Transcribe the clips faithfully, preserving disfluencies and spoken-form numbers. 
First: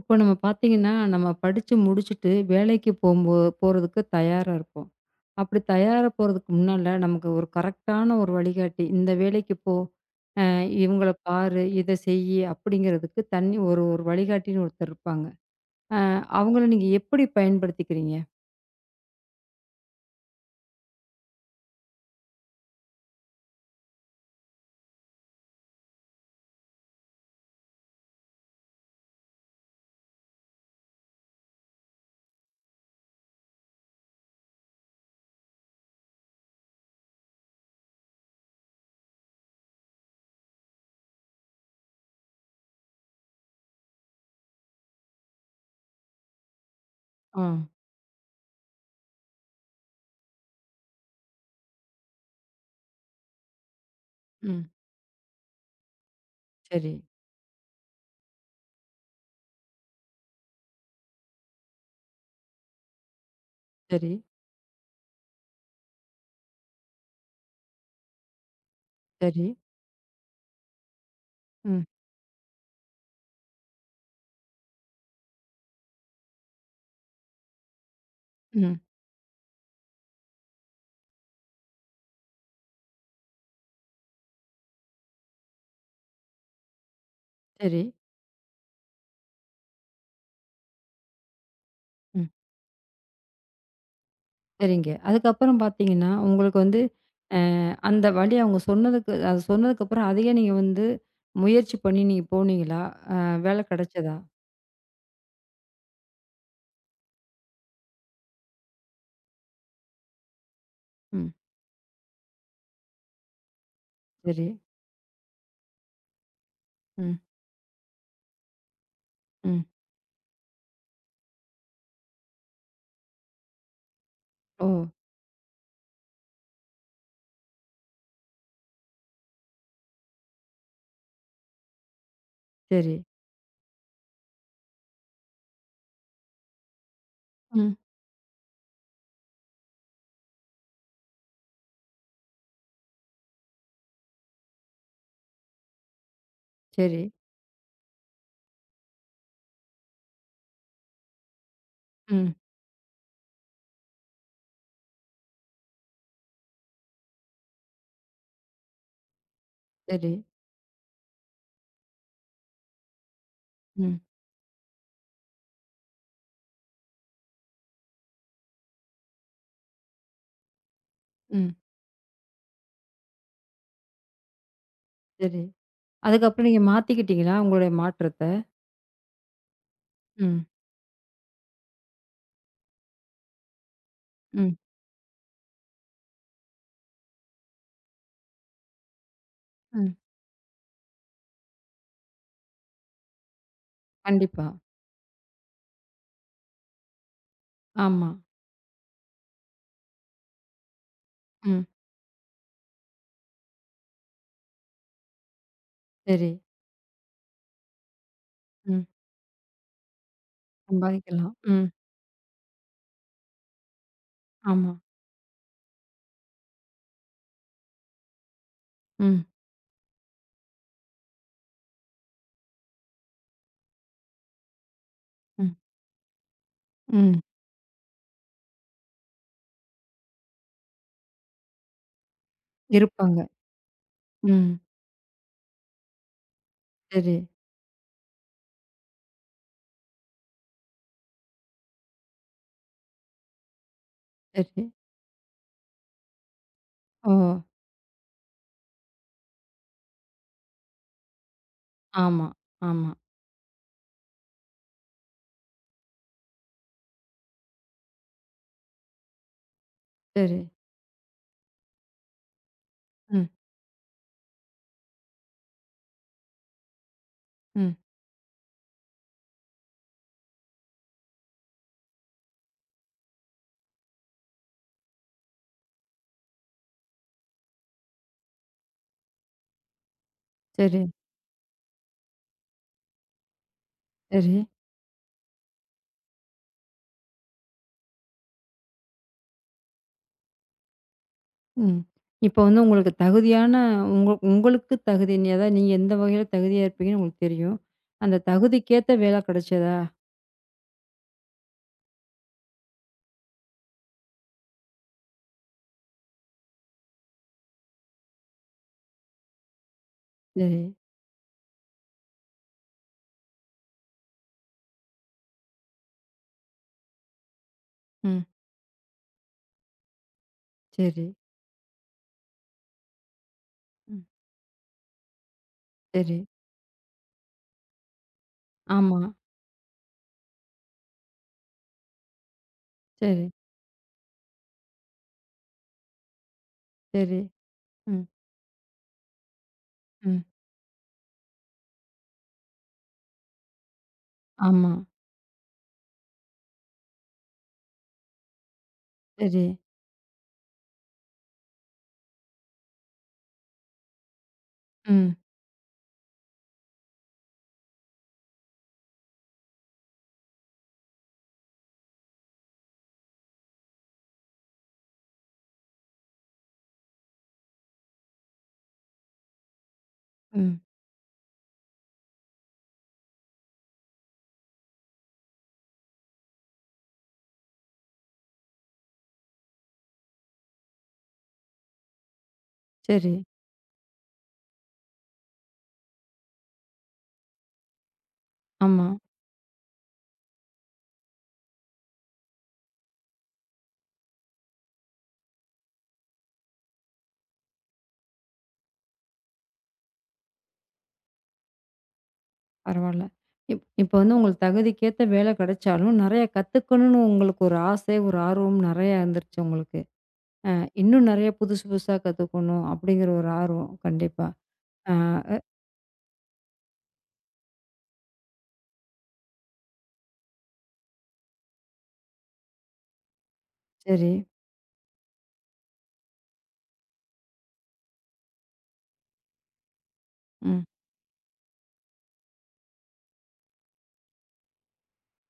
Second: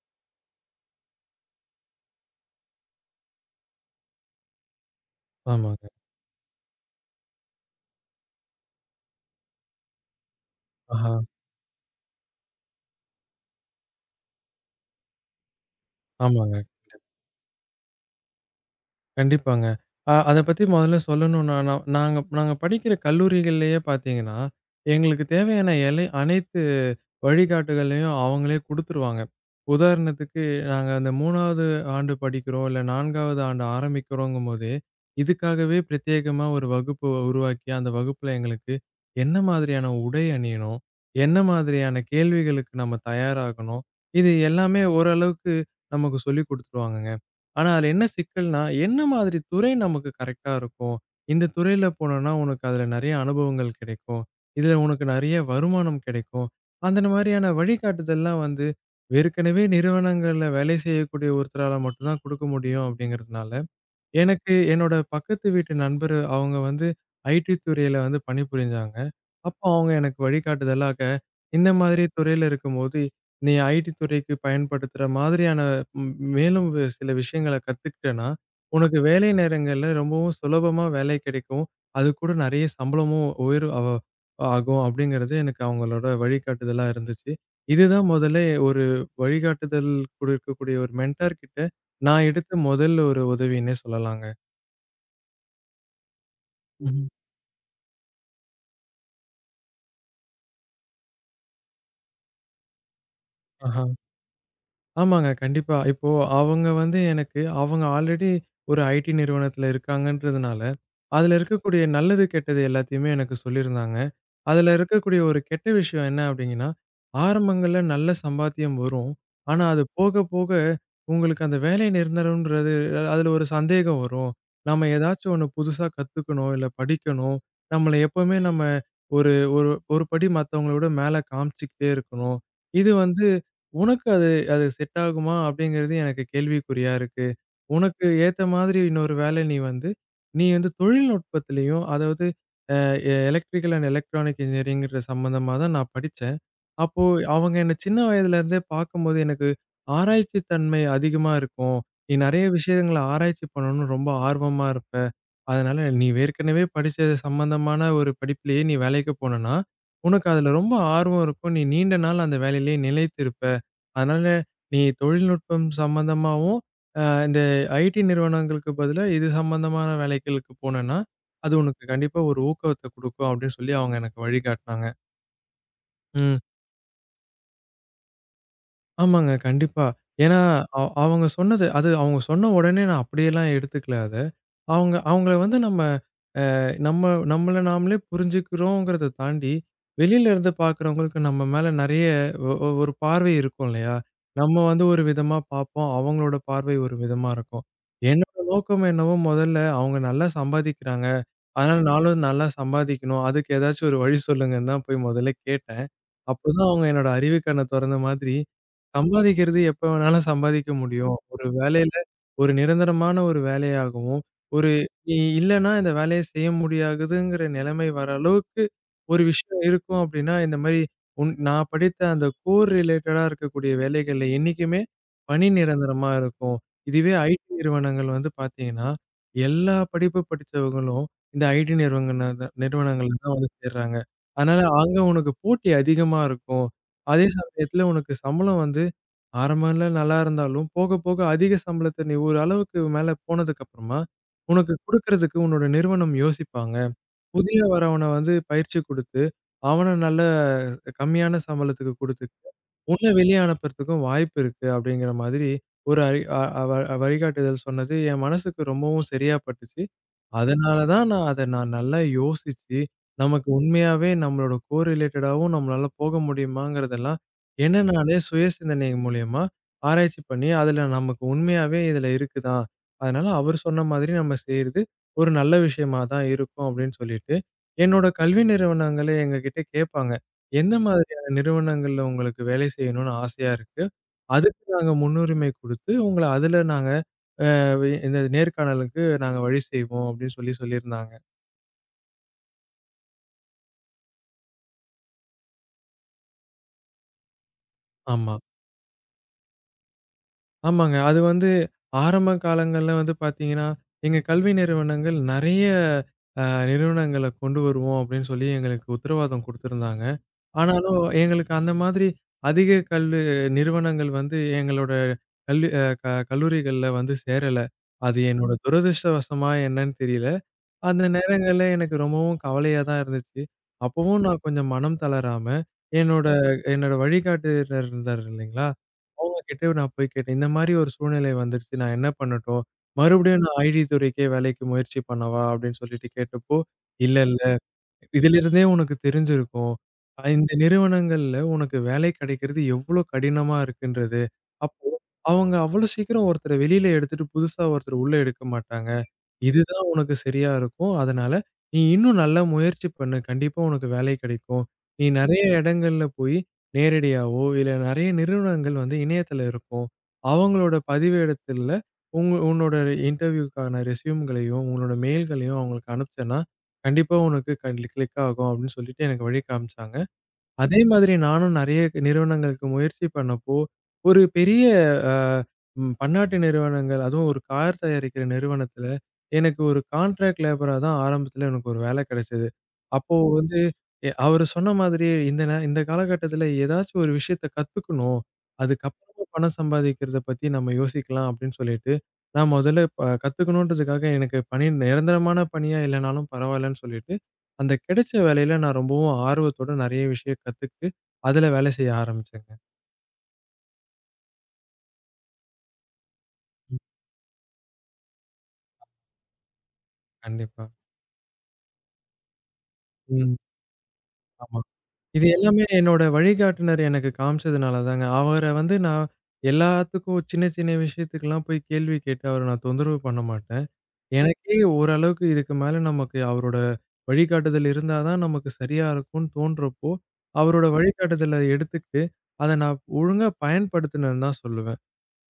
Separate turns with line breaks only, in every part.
இப்போ நம்ம பார்த்தீங்கன்னா, நம்ம படிச்சு முடிச்சுட்டு வேலைக்கு போம்போ போறதுக்கு தயாரா இருப்போம். அப்படி
ஆமாங்க.
தயாரா போறதுக்கு முன்னால நமக்கு ஒரு கரெக்ட்டான ஒரு வழிகாட்டி, "இந்த வேலைக்கு போ, அ இவங்கள
ஆஹா.
பாரு, இத செய்யி" அப்படிங்கிறதுக்கு தனி ஒரு ஒரு வழிகாட்டின்னு ஒருத்தர் இருப்பாங்க. அ அவங்கள
ஆமாங்க.
நீங்க எப்படி பயன்படுத்திக்கிறீங்க?
கண்டிப்பாங்க. அ அத பத்தி மொதல்ல சொல்லணும்னா, நா நாங்க நாங்க படிக்கிற கல்லூரிகள்லயே பார்த்தீங்கன்னா, எங்களுக்கு தேவையான எல்லை அனைத்து வழிகாட்டுதலையும் அவங்களே குடுத்துருவாங்க. உதாரணத்துக்கு நாங்க அந்த மூன்றாவது ஆண்டு படிக்கிறோம், இல்ல நான்காவது ஆண்டு ஆரம்பிக்கிறோங்கும்போதே, இதுக்காகவே பிரத்யேகமா ஒரு வகுப்பு உருவாக்கி, அந்த வகுப்புல எங்களுக்கு என்ன மாதிரியான உடை அணியணும்? என்ன மாதிரியான கேள்விகளுக்கு நம்ம தயாராகணும்? இது எல்லாமே ஓரளவுக்கு நமக்கு சொல்லிக் குடுத்துருவாங்கங்க.
ஆ.
ஆனா, அதுல என்ன சிக்கல்னா, என்ன மாதிரி துறை நமக்கு கரெக்ட்டா இருக்கும்? இந்த துறையில போனோம்னா, உனக்கு அதுல நெறைய அனுபவங்கள் கிடைக்கும்.
ம்.
இதுல உனக்கு நெறைய வருமானம் கிடைக்கும்.
சரி,
அந்த மாதிரியான வழிகாட்டுதல்லாம் வந்து, ஏற்கனவே நிறுவனங்கள்ல வேலை செய்யக்கூடிய ஒருத்தரால மட்டும் தான் குடுக்க முடியும் அப்படிங்கிறதுனால,
சரி,
எனக்கு என்னோட பக்கத்து வீட்டு நண்பர் அவங்க வந்து ஐடி துறையில வந்து பணிபுரிஞ்சாங்க.
சரி.
அப்போ அவங்க எனக்கு வழிகாட்டுதலாக, இந்த
ம்,
மாதிரி துறையில இருக்கும்போது, நீ ஐடி துறைக்கு பயன்படுத்துற மாதிரியான ம் மேலும் வே- சில விஷயங்கள கத்துக்கிட்டேன்னா,
ம்.
உனக்கு வேலை நேரங்கள்ல ரொம்பவும் சுலபமா வேலை கிடைக்கும். அது கூட நிறைய சம்பளமும் உயர்வு அவ ஆகும் அப்படிங்கிறது எனக்கு அவங்களோட வழிகாட்டுதலா இருந்துச்சு.
சரி,
இதுதான் முதல்ல ஒரு வழிகாட்டுதல் கொடுக்கக்கூடிய ஒரு மென்டார் கிட்ட நான்
ம்.
எடுத்த முதல் ஒரு உதவின்னே சொல்லலாங்க.
சரிங்க. அதுக்கப்புறம் பார்த்தீங்கன்னா, உங்களுக்கு வந்து
ம்ஹ்ம்.
அந்த வழி அவங்க சொன்னதுக்கு அது சொன்னதுக்கப்புறம் அதையே நீங்க வந்து முயற்சி பண்ணி நீங்க போனீங்களா? அ வேலை
ஆஹ.
கிடைச்சதா?
ஆமாங்க. கண்டிப்பா. இப்போ அவங்க வந்து எனக்கு அவங்க ஆல்ரெடி ஒரு ஐடி நிறுவனத்தில இருக்காங்கன்றதுனால,
ம்.
அதில இருக்கக்கூடிய நல்லது, கெட்டது எல்லாத்தையுமே எனக்கு சொல்லியிருந்தாங்க.
சரி.
அதில இருக்கக்கூடிய ஒரு கெட்ட விஷயம் என்ன அப்டிங்கன்னா,
ம்.
ஆரம்பங்கள்ல நல்ல சம்பாத்தியம் வரும்.
ம்.
ஆனா அது போக போக உங்களுக்கு அந்த வேலை நிரந்தரம்ன்றது அதில ஒரு சந்தேகம் வரும்.
ஓ!
நம்ம ஏதாச்சும் ஒண்ணு புதுசா கத்துக்கணும், இல்ல படிக்கணும். நம்மள எப்பவுமே நம்ம ஒரு ஒரு ஒரு படி மத்தவங்கள விட மேல காமிச்சுக்கிட்டே இருக்கணும். இது
சரி.
வந்து உனக்கு அது செட் ஆகுமா? அப்படிங்கிறது எனக்கு கேள்விக்குறியா இருக்கு.
ம்.
உனக்கு ஏத்த மாதிரி இன்னொரு வேலை நீ வந்து, நீ வந்து தொழில்நுட்பத்திலயும் அதாவது அ எலக்ட்ரிக்கல் அண்ட் எலக்ட்ரானிக் இன்ஜினியரிங்கிற சம்மந்தமா தான் நான் படிச்சேன்.
சரி.
அப்போ அவங்க என்ன சின்ன வயதிலேருந்தே பார்க்கும்போது எனக்கு ஆராய்ச்சி தன்மை அதிகமா இருக்கும். நீ
ம்.
நெறைய விஷயங்கள ஆராய்ச்சி பண்ணணும்னு ரொம்ப ஆர்வமா இருப்ப. அதனால நீ ஏற்கனவே படிச்சது சம்மந்தமான ஒரு படிப்பிலேயே நீ வேலைக்கு போனன்னா,
சரி.
உனக்கு அதுல ரொம்ப ஆர்வம் இருக்கும். நீ நீண்ட நாள் அந்த வேலையிலேயே நிலைத்திருப்ப.
ம்.
அதனால நீ தொழில்நுட்பம் சம்மந்தமாவும், அ இந்த ஐடி நிறுவனங்களுக்கு பதிலா இது சம்மந்தமான வேலைகளுக்கு போனன்னா,
ம்.
அது உனக்கு கண்டிப்பா ஒரு ஊக்கத்த குடுக்கும் அப்படின்னு சொல்லி அவங்க எனக்கு வழிகாட்டுனாங்க.
சரி.
ம்.
அதுக்கப்புறம் நீங்க மாத்திக்கிட்டீங்களா உங்களுடைய மாற்றத்த?
ஆமாங்க. கண்டிப்பா. ஏன்னா,
ம்.
அ அவங்க சொன்னது அது அவங்க சொன்ன உடனே நான் அப்படியெல்லாம் எடுத்துக்கல அத.
ம்.
அவங்க அவங்கள வந்து நம்ம நம்ம நம்மள நாமளே புரிஞ்சுக்கிறோங்கிறத தாண்டி,
ம்.
வெளியில இருந்து பார்க்கிறவங்களுக்கு நம்ம மேல நெறைய ஒ ஒ ஒரு பார்வை இருக்கும் இல்லையா?
கண்டிப்பா.
நம்ம வந்து ஒரு விதமா பார்ப்போம். அவங்களோட பார்வை ஒரு விதமா இருக்கும்.
ஆமா.
என்னோட நோக்கம் என்னவோ முதல்ல அவங்க நல்லா சம்பாதிக்கிறாங்க.
ம்.
அதனால நானும் நல்லா சம்பாதிக்கணும். அதுக்கு ஏதாச்சும் ஒரு வழி சொல்லுங்கன்னு தான் போய் முதல்ல கேட்டேன்.
சரி.
அப்பதான் அவங்க என்னோட அறிவு கண்ண தொறந்த மாதிரி,
ம்.
சம்பாதிக்கிறது எப்ப வேணாலும் சம்பாதிக்க முடியும்.
சம்பாதிக்கலாம்.
ஒரு
ம்.
வேலையில ஒரு நிரந்தரமான ஒரு வேலையாகவும், ஒரு
ஆமா.
நீ இல்லன்னா இந்த வேலைய செய்ய முடியாதுங்கிற நிலைமை வர அளவுக்கு ஒரு
ம்.
விஷயம் இருக்கும் அப்படின்னா, இந்த மாரி உன் நான் படித்த அந்த கோர் ரிலேட்டடா இருக்கக்கூடிய வேலைகள்ல என்னைக்குமே பணி
ம்.
நிரந்தரமா இருக்கும். இதுவே
ம்.
ஐடி நிறுவனங்கள் வந்து பார்த்தீங்கன்னா, எல்லா படிப்பு படிச்சவங்களும் இந்த ஐடி நிறுவனங்கள்ல தான் நிறுவனங்கள்ல
இருப்பாங்க.
தான் வந்து சேர்றாங்க.
ம்.
அதனால அங்க உனக்கு போட்டி அதிகமா இருக்கும்.
சரி.
அதே சமயத்துல உனக்கு சம்பளம் வந்து ஆரம்பம்ல நல்லா இருந்தாலும், போக போக அதிக சம்பளத்த நீ ஒரு அளவுக்கு மேல போனதுக்கப்புறமா,
சரி.
உனக்கு குடுக்கறதுக்கு உன்னோட நிறுவனம் யோசிப்பாங்க.
ஓ!
புதிய வரவன வந்து பயிற்சி குடுத்து, அவன நல்ல கம்மியான சம்பளத்துக்கு
ஆமா.
குடுத்துட்டு,
ஆமா.
உன்ன வெளிய அனுப்புறதுக்கும் வாய்ப்பு இருக்கு அப்படிங்கிற மாதிரி ஒரு அறி அ அ- வ வழிகாட்டுதல் சொன்னது என் மனசுக்கு ரொம்பவும் சரியா பட்டுச்சு.
சரி.
அதனால தான் நான் அத நான் நல்லா யோசிச்சு,
ம்.
நமக்கு உண்மையாவே நம்மளோட கோரிலேட்டடாவும் நம்மளால போக முடியுமாங்கிறதெல்லாம்,
ம்.
என்ன நானே சுய சிந்தனை மூலியமா ஆராய்ச்சி பண்ணி, அதுல நமக்கு உண்மையாவே இதுல இருக்குதா? அதனால அவர் சொன்ன மாதிரி நம்ம செய்றது ஒரு நல்ல விஷயமா தான் இருக்கும் அப்படின்னு சொல்லிட்டு, என்னோட கல்வி நிறுவனங்களே எங்ககிட்ட கேட்பாங்க. எந்த
சரி.
மாதிரியான நிறுவனங்கள்ல உங்களுக்கு வேலை செய்யணும்னு ஆசையா இருக்கு?
சரி.
அதுக்கு நாங்க முன்னுரிமை குடுத்து, உங்கள அதுல நாங்க "அவை இந்த நேர்காணலுக்கு நாங்க வழி செய்வோம்" அப்படின்னு சொல்லி சொல்லியிருந்தாங்க.
ம். இப்போ வந்து உங்களுக்கு தகுதியான உங்க உங்களுக்கு தகுதி நீ- அதாவது நீங்க எந்த வகையில தகுதியா இருப்பீங்கன்னு உங்களுக்கு தெரியும். அந்த
ஆமா.
தகுதிக்கேத்த வேலை கிடைச்சதா?
ஆமாங்க. அது வந்து ஆரம்ப காலங்கள்ல வந்து பார்த்தீங்கன்னா, எங்க கல்வி நிறுவனங்கள் நெறைய அ நிறுவனங்கள கொண்டு வருவோம் அப்படின்னு சொல்லி எங்களுக்கு உத்தரவாதம் குடுத்திருந்தாங்க.
சரி.
ஆனாலும் எங்களுக்கு அந்த மாதிரி அதிக கல்லு நிறுவனங்கள் வந்து எங்களோட கல்வி அ க கல்லூரிகள்ல வந்து சேரல. அது
ம்.
என்னோட துரதிர்ஷ்டவசமா என்னன்னு தெரியல.
சரி.
அந்த நேரங்கள்ல எனக்கு ரொம்பவும் கவலையா தான் இருந்துச்சு.
ம்.
அப்பவும் நான் கொஞ்சம் மனம் தளராம,
சரி.
என்னோட என்னோட வழிகாட்டுனர் இருந்தாரு இல்லைங்களா?
ஆமா.
அவங்க கிட்ட நான் போய் கேட்டேன். இந்த மாரி ஒரு சூழ்நிலை வந்துருச்சு. நான் என்ன பண்ணட்டும்?
சரி,
மறுபடியும் நான் ஐடி துறைக்கே வேலைக்கு முயற்சி பண்ணவா? அப்படின்னு சொல்லிட்டு கேட்டப்போ, இல்ல,
சரி.
இல்ல.
ம்,
இதிலிருந்தே உனக்கு தெரிஞ்சிருக்கும்.
ம்.
அ இந்த நிறுவனங்கள்ல உனக்கு வேலை கிடைக்கிறது எவ்ளோ கடினமா இருக்குன்றது.
ஆமா.
அப்போ அவங்க அவ்ளோ சீக்கிரம் ஒருத்தர வெளியில எடுத்துட்டு புதுசா ஒருத்தர உள்ள எடுக்க மாட்டாங்க.
சரி.
இதுதான் உனக்கு சரியா இருக்கும். அதனால நீ இன்னும் நல்லா முயற்சி பண்ணு. கண்டிப்பா உனக்கு வேலை கிடைக்கும். நீ
ம்,
நெறைய இடங்கள்ல போய் நேரடியாவோ, இல்ல நெறைய நிறுவனங்கள் வந்து இணையத்துல இருக்கும். அவங்களோட பதிவேடத்துல உங்க உன்னோட இன்டர்வியூக்கான ரெஸ்யூம்களையும், உங்களோட மெயில்களையும் அவங்களுக்கு அனுப்பிச்சேன்னா கண்டிப்பா உனக்கு கல் கிளிக் ஆகும் அப்படின்னு சொல்லிட்டு எனக்கு வழி காமிச்சாங்க.
ம்.
அதே மாதிரி நானும் நெறைய நிறுவனங்களுக்கு முயற்சி பண்ணப்போ, ஒரு பெரிய அ ம் பன்னாட்டு நிறுவனங்கள் அதுவும் ஒரு கார் தயாரிக்கிற நிறுவனத்துல, எனக்கு ஒரு கான்ட்ராக்ட் லேபரா தான் ஆரம்பத்துல எனக்கு ஒரு வேலை கிடைச்சது.
சரி.
அப்போ வந்து எ அவரு சொன்ன மாதிரி இந்த நே இந்த காலகட்டத்துல ஏதாச்சும் ஒரு விஷயத்த கத்துக்கணும்.
ஆமா.
அதுக்கப்புறமா பணம் சம்பாதிக்கிறத பத்தி நம்ம யோசிக்கலாம் அப்படின்னு சொல்லிட்டு, நான் முதல்ல ப கத்துக்கணுன்றதுக்காக எனக்கு பணி நிரந்தரமான பணியா இல்லனாலும் பரவாயில்லன்னு சொல்லிட்டு அந்த கிடைச்ச வேலையில நான் ரொம்பவும் ஆர்வத்தோட நெறைய விஷயம் கத்துக்கிட்டு, அதுல வேலை செய்ய ஆரம்பிச்சேங்க.
பரவால்ல. இப் இப்போ வந்து உங்களுக்கு தகுதிக்கேத்த வேலை கிடைச்சாலும், நெறைய கத்துக்கணும்னு உங்களுக்கு ஒரு ஆசை, ஒரு ஆர்வம் நெறையா இருந்துருச்சு உங்களுக்கு. அ
கண்டிப்பா.
இன்னும் நெறைய புதுசு புதுசா கத்துக்கணும் அப்படிங்கிற ஒரு
ம்.
ஆர்வம். கண்டிப்பா.
ஆமா.
ஆ,
இது
அ
எல்லாமே என்னோட வழிகாட்டுனர் எனக்கு காமிச்சதுனால தாங்க. அவர வந்து நான் எல்லாத்துக்கும் சின்ன சின்ன விஷயத்துக்கெல்லாம் போய் கேள்வி கேட்டு அவர நான் தொந்தரவு பண்ண மாட்டேன்.
சரி.
எனக்கே ஓரளவுக்கு இதுக்கு மேல நமக்கு அவரோட வழிகாட்டுதல் இருந்தா தான் நமக்கு சரியா இருக்கும்னு தோன்றப்போ,
ம்.
அவரோட வழிகாட்டுதல எடுத்துக்கிட்டு, அத நான் ஒழுங்கா பயன்படுத்தினேன்னு தான் சொல்லுவேன்.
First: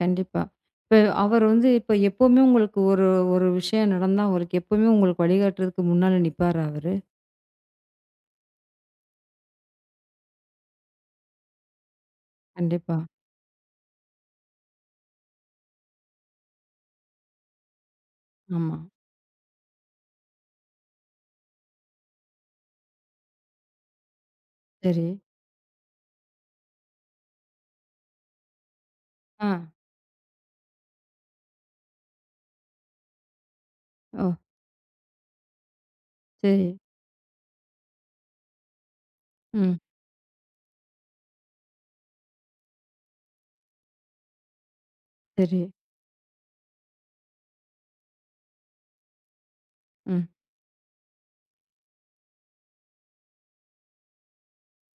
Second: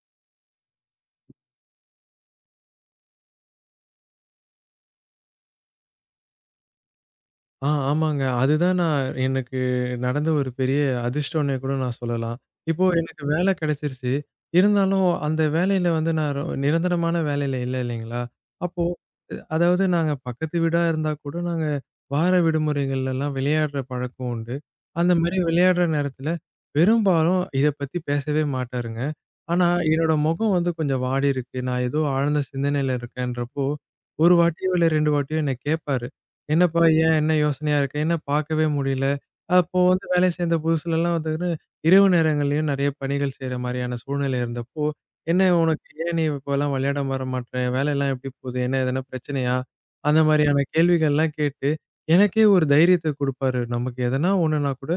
கண்டிப்பா. இப்ப அவர் வந்து இப்ப எப்பவுமே உங்களுக்கு ஒரு ஒரு விஷயம் நடந்தா, அவருக்கு எப்பவுமே உங்களுக்கு வழிகாட்டுறதுக்கு முன்னால நிப்பாரா அவரு?
ஆ ஆமாங்க. அதுதான் நான் எனக்கு நடந்த ஒரு பெரிய அதிர்ஷ்டம்னே கூட நான் சொல்லலாம். இப்போ
கண்டிப்பா.
எனக்கு வேலை கிடைச்சிருச்சு. இருந்தாலும் அந்த வேலையில வந்து நான் ரொ நிரந்தரமான வேலையில இல்ல இல்லைங்களா?
ஆமா.
அப்போ அ அதாவது நாங்க பக்கத்து வீடா இருந்தா கூட நாங்க வார விடுமுறைகள்லலாம் விளையாடுற பழக்கம் உண்டு.
சரி.
அந்த மாரி விளையாடுற நேரத்தில பெரும்பாலும் இத பத்தி பேசவே மாட்டாருங்க.
ஆ.
ஆனா என்னோட முகம் வந்து கொஞ்சம் வாடியிருக்கு. நான் ஏதோ ஆழ்ந்த சிந்தனையில இருக்கேன்றப்போ,
ஓ!
ஒரு வாட்டியோ இல்ல ரெண்டு வாட்டியோ என்ன கேட்பாரு.
சரி.
என்னப்பா ஏன்? என்ன யோசனையா இருக்கு? என்ன பார்க்கவே முடியல?
ம்.
அப்போ வந்து வேலை சேர்ந்த புதுசுலலாம் வந்துன்னு, இரவு நேரங்கள்லயும் நெறைய பணிகள் செய்ற மாரியான சூழ்நிலை இருந்தப்போ, "என்ன
சரி.
உனக்கு ஏன் நீ இப்போலாம் விளையாட வர மாட்ற? வேலைலாம் எப்படி போகுது? என்ன எதனா பிரச்சனையா?" அந்த
ம்.
மாரியான கேள்விகள்லாம் கேட்டு, எனக்கே ஒரு தைரியத்த குடுப்பாரு. நமக்கு எதனா ஒண்ணுனா கூட,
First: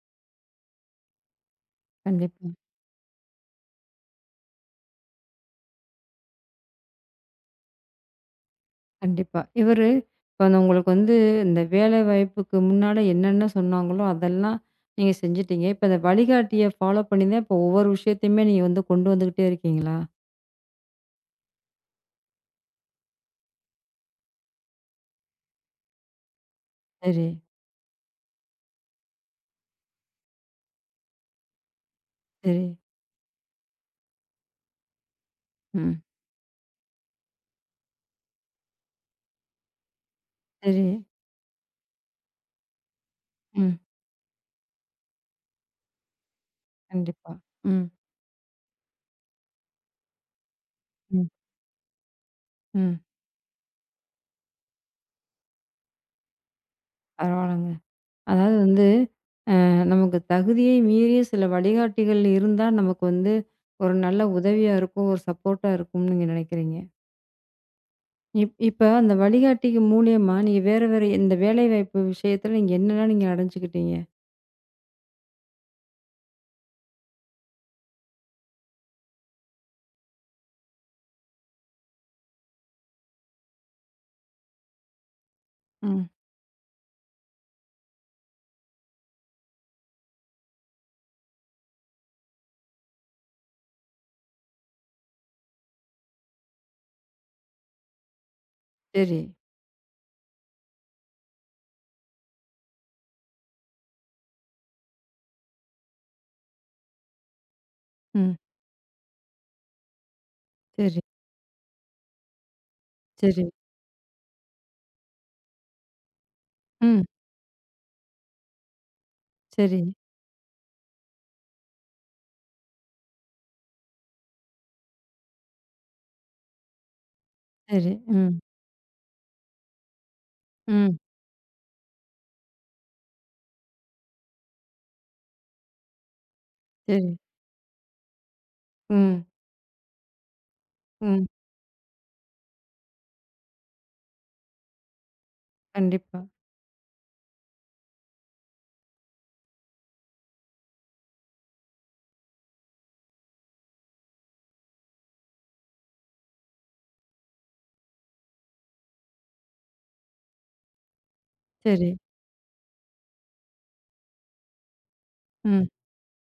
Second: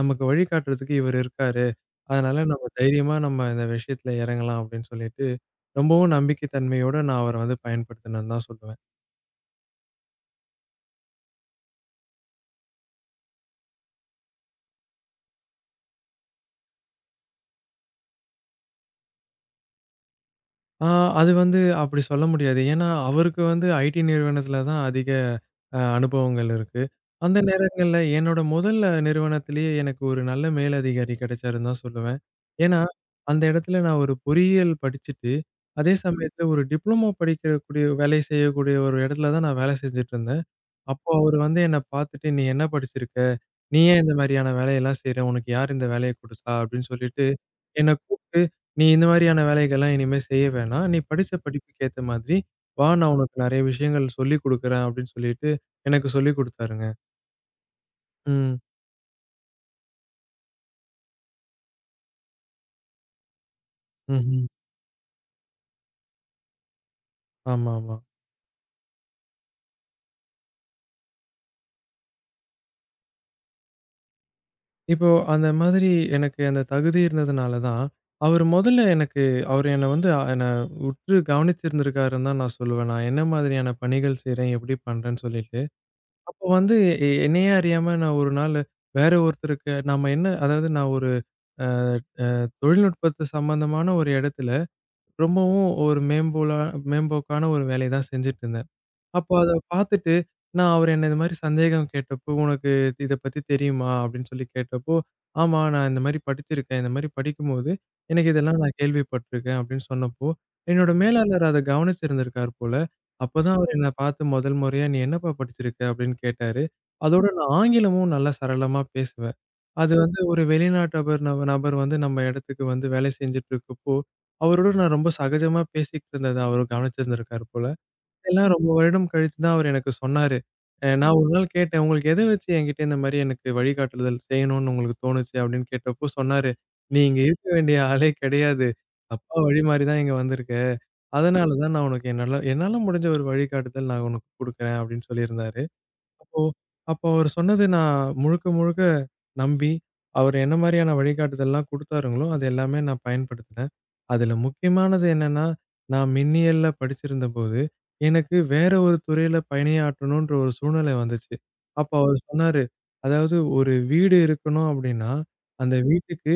நமக்கு வழிகாட்டுறதுக்கு இவரு இருக்காரு. அதனால
கண்டிப்பா,
நம்ம தைரியமா நம்ம இந்த விஷயத்துல இறங்கலாம் அப்படின்னு சொல்லிட்டு, ரொம்பவும் நம்பிக்கை தன்மையோட நான் அவர வந்து பயன்படுத்தினேன்னு தான் சொல்லுவேன்.
கண்டிப்பா. இவரு இப்ப அந்த உங்களுக்கு வந்து இந்த வேலை வாய்ப்புக்கு முன்னால என்னென்ன சொன்னாங்களோ, அதெல்லாம் நீங்க செஞ்சுட்டீங்க. இப்ப அந்த வழிகாட்டிய ஃபாலோ பண்ணி தான் இப்ப ஒவ்வொரு விஷயத்தையுமே நீங்க வந்து கொண்டு வந்துகிட்டே இருக்கீங்களா?
ஆ, அது வந்து அப்படி சொல்ல முடியாது. ஏன்னா, அவருக்கு வந்து ஐடி நிறுவனத்தில தான் அதிக அ அனுபவங்கள் இருக்கு.
சரி,
அந்த நேரங்கள்ல என்னோட முதல் நிறுவனத்திலேயே எனக்கு ஒரு நல்ல மேலதிகாரி கிடைச்சாருன்னு தான் சொல்லுவேன்.
சரி.
ஏன்னா, அந்த இடத்துல நான் ஒரு பொறியியல் படிச்சுட்டு, அதே ம்.
ம்.
சமயத்தில ஒரு டிப்ளமோ படிக்கக்கூடிய வேலை செய்யக்கூடிய ஒரு இடத்துல தான் நான் வேலை செஞ்சுட்டுருந்தேன்.
சரி.
அப்போ அவரு வந்து என்ன பார்த்துட்டு, "நீ என்ன படிச்சிருக்க?
ம்.
நீ ஏன் இந்த மாரியான வேலையெல்லாம் செய்ற? உனக்கு யார் இந்த வேலைய குடுத்தா?" அப்படின்னு சொல்லிட்டு
கண்டிப்பா. ம்.
என்ன கூப்ட்டு, "நீ இந்த மாரியான வேலைகள்லாம் இனிமே செய்ய வேணாம். நீ
ம்.
படிச்ச படிப்புக்கு ஏத்த மாதிரி, வா
ம்.
நான் உனக்கு நெறைய விஷயங்கள் சொல்லிக் குடுக்குறேன்" அப்படின்னு சொல்லிட்டு எனக்கு சொல்லிக் குடுத்தாருங்க.
பரவால்லங்க. அதாவது
ம்.
வந்து அ நமக்கு தகுதியை மீறிய சில வழிகாட்டிகள் இருந்தா, நமக்கு வந்து ஒரு நல்ல
ம்ஹ்ம்.
உதவியா இருக்கும். ஒரு சப்போர்ட்டா இருக்கும்னு நீங்க நினைக்கிறீங்க.
ஆமாமா.
இப் இப்ப அந்த வழிகாட்டிக்கு மூலியமா நீங்க வேற வேற இந்த வேலைவாய்ப்பு விஷயத்துல நீங்க என்னலாம் நீங்க அடைஞ்சுக்கிட்டீங்க?
இப்போ அந்த மாதிரி எனக்கு அந்த தகுதி இருந்ததுனால தான், அவரு மொதல்ல எனக்கு அவரு என்ன வந்து என்ன உற்று கவனிச்சிருந்திருக்காருன்னு தான் நான் சொல்லுவேன். நான் என்ன மாதிரியான பணிகள் செய்றேன், எப்படி பண்றேன்னு சொல்லிட்டு.
ம்.
அப்போ வந்து எ என்னையே அறியாம நான் ஒரு நாளு வேற ஒருத்தருக்கு நாம என்ன அதாவது நான் ஒரு அ அ தொழில்நுட்பத்து சம்மந்தமான ஒரு இடத்துல, ரொம்பவும் ஒரு மேம்போலா மேம்போக்கான ஒரு வேலைய தான் செஞ்சுட்டு இருந்தாரு.
சரி.
அப்போ அத பாத்துட்டு, நான் அவரு என்ன இது மாரி சந்தேகம் கேட்டப்போ, "உனக்கு இத பத்தி தெரியுமா?" அப்படின்னு சொல்லி கேட்டப்போ, "ஆமா, நான் இந்த மாரி படிச்சிருக்கேன். இந்த மாரி படிக்கும்போது, எனக்கு
ம்.
இதெல்லாம் நான் கேள்விப்பட்டுருக்கேன்." அப்படின்னு சொன்னப்போ, என்னோட
சரி,
மேலாளர் அத கவனிச்சிருந்திருக்கார் போல.
சரி.
அப்பதான் அவரு என்ன பாத்து முதல் முறையா, "நீ என்னப்பா படிச்சிருக்க?" அப்படின்னு கேட்டாரு.
ம்.
அதோட நான் ஆங்கிலமும் நல்லா சரளமா பேசுவேன்.
சரி,
அது வந்து ஒரு வெளிநாட்டவர் நப நபர் வந்து நம்ம இடத்துக்கு வந்து வேலை செஞ்சுட்டு இருக்கப்போ, அவரோட நான் ரொம்ப சகஜமா பேசிக்கிட்டு இருந்தத அவரு கவனிச்சிருந்திருக்கார் போல.
சரி. ம்.
எல்லாம் ரொம்ப வருடம் கழிச்சு தான் அவர் எனக்கு சொன்னாரு. அ
ம்.
நான் ஒரு நாள் கேட்டேன், "உங்களுக்கு எத வச்சு என்கிட்ட இந்த மாரி எனக்கு வழிகாட்டுதல் செய்யணும்னு உங்களுக்கு தோணுச்சு?" அப்படின்னு கேட்டப்போ சொன்னாரு,
சரி.
"நீ இங்க இருக்க வேண்டிய ஆளே கிடையாது.
ம்.
அப்பா வழிமாறி தான் இங்க வந்திருக்க.
ம்.
அதனால தான் நான் உனக்கு என்னால என்னால முடிஞ்ச ஒரு வழிகாட்டுதல் நான் உனக்கு குடுக்குறேன்" அப்படின்னு சொல்லியிருந்தாரு.
கண்டிப்பா.
அப்போ அப்போ அவரு சொன்னது நான் முழுக்க, முழுக்க நம்பி, அவர் என்ன மாரியான வழிகாட்டுதல்லாம் குடுத்தாருங்களோ, அது எல்லாமே நான் பயன்படுத்தினேன். அதுல முக்கியமானது என்னன்னா, நான் மின்னியல்ல படிச்சிருந்தபோது, எனக்கு வேற ஒரு துறையில பணியாற்றணுன்ற ஒரு சூழ்நிலை வந்துச்சு.
சரி.
அப்ப அவரு சொன்னாரு, அதாவது "ஒரு வீடு இருக்கணும் அப்படின்னா,
ம்.
அந்த வீட்டுக்கு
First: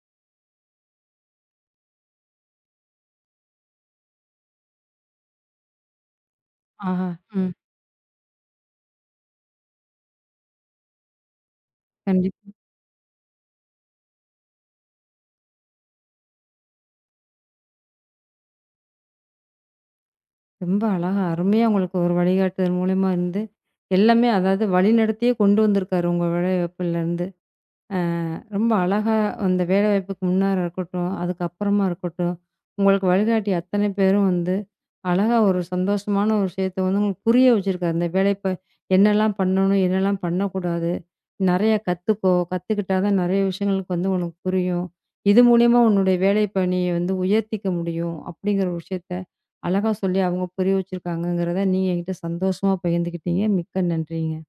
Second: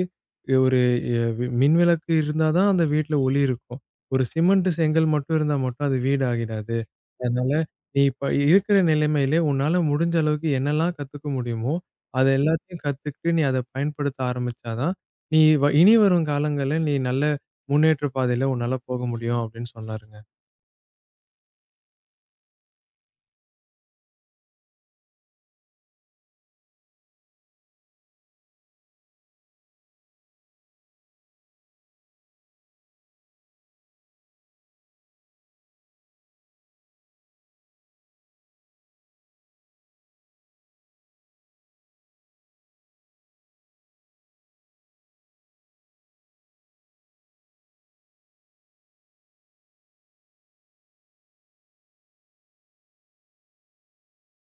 ஒரு எ மின்விளக்கு இருந்தா தான் அந்த வீட்ல ஒளி இருக்கும். ஒரு சிமெண்ட் செங்கல் மட்டும் இருந்தா மட்டும் அது வீடு ஆகிடாது.
ஆஹா. ம்.
அதனால" நீ இப்ப இருக்கிற நிலைமையிலே உன்னால முடிஞ்ச அளவுக்கு என்னெல்லாம் கத்துக்க முடியுமோ, அத
கண்டிப்பா.
எல்லாத்தையும் கத்துக்கிட்டு நீ அத பயன்படுத்த ஆரம்பிச்சா தான், நீ வ இனி வரும் காலங்கள்ல நீ நல்ல முன்னேற்ற பாதையில உன்னால போக முடியும் அப்படின்னு சொன்னாருங்க.
ரொம்ப அழகா, அருமையா உங்களுக்கு ஒரு வழிகாட்டுதல் மூலியமா இருந்து, எல்லாமே அதாவது வழிநடத்தியே கொண்டு வந்திருக்காரு உங்க உழைப்புலருந்து. ரொம்ப அழகா அந்த வேலைவாய்ப்புக்கு முன்னார இருக்கட்டும், அதுக்கப்புறமா இருக்கட்டும், உங்களுக்கு வழிகாட்டி அத்தனை பேரும் வந்து, அழகா ஒரு சந்தோஷமான ஒரு விஷயத்த வந்து உங்களுக்கு புரிய வச்சிருக்காரு. இந்த வேலைப்ப என்னலாம் பண்ணணும், என்னலாம் பண்ணக்கூடாது. நெறைய கத்துக்கோ, கத்துக்கிட்டா தான் நெறைய விஷயங்களுக்கு வந்து உனக்கு புரியும். இது மூலியமா உன்னுடைய வேலை பணிய வந்து உயர்த்திக்க முடியும். அப்படிங்கிற ஒரு விஷயத்த அழகா சொல்லி அவங்க புரிய வச்சிருக்காங்கங்கிறத நீங்க என்கிட்ட சந்தோஷமா பகிர்ந்துக்கிட்டீங்க. மிக்க நன்றிங்க.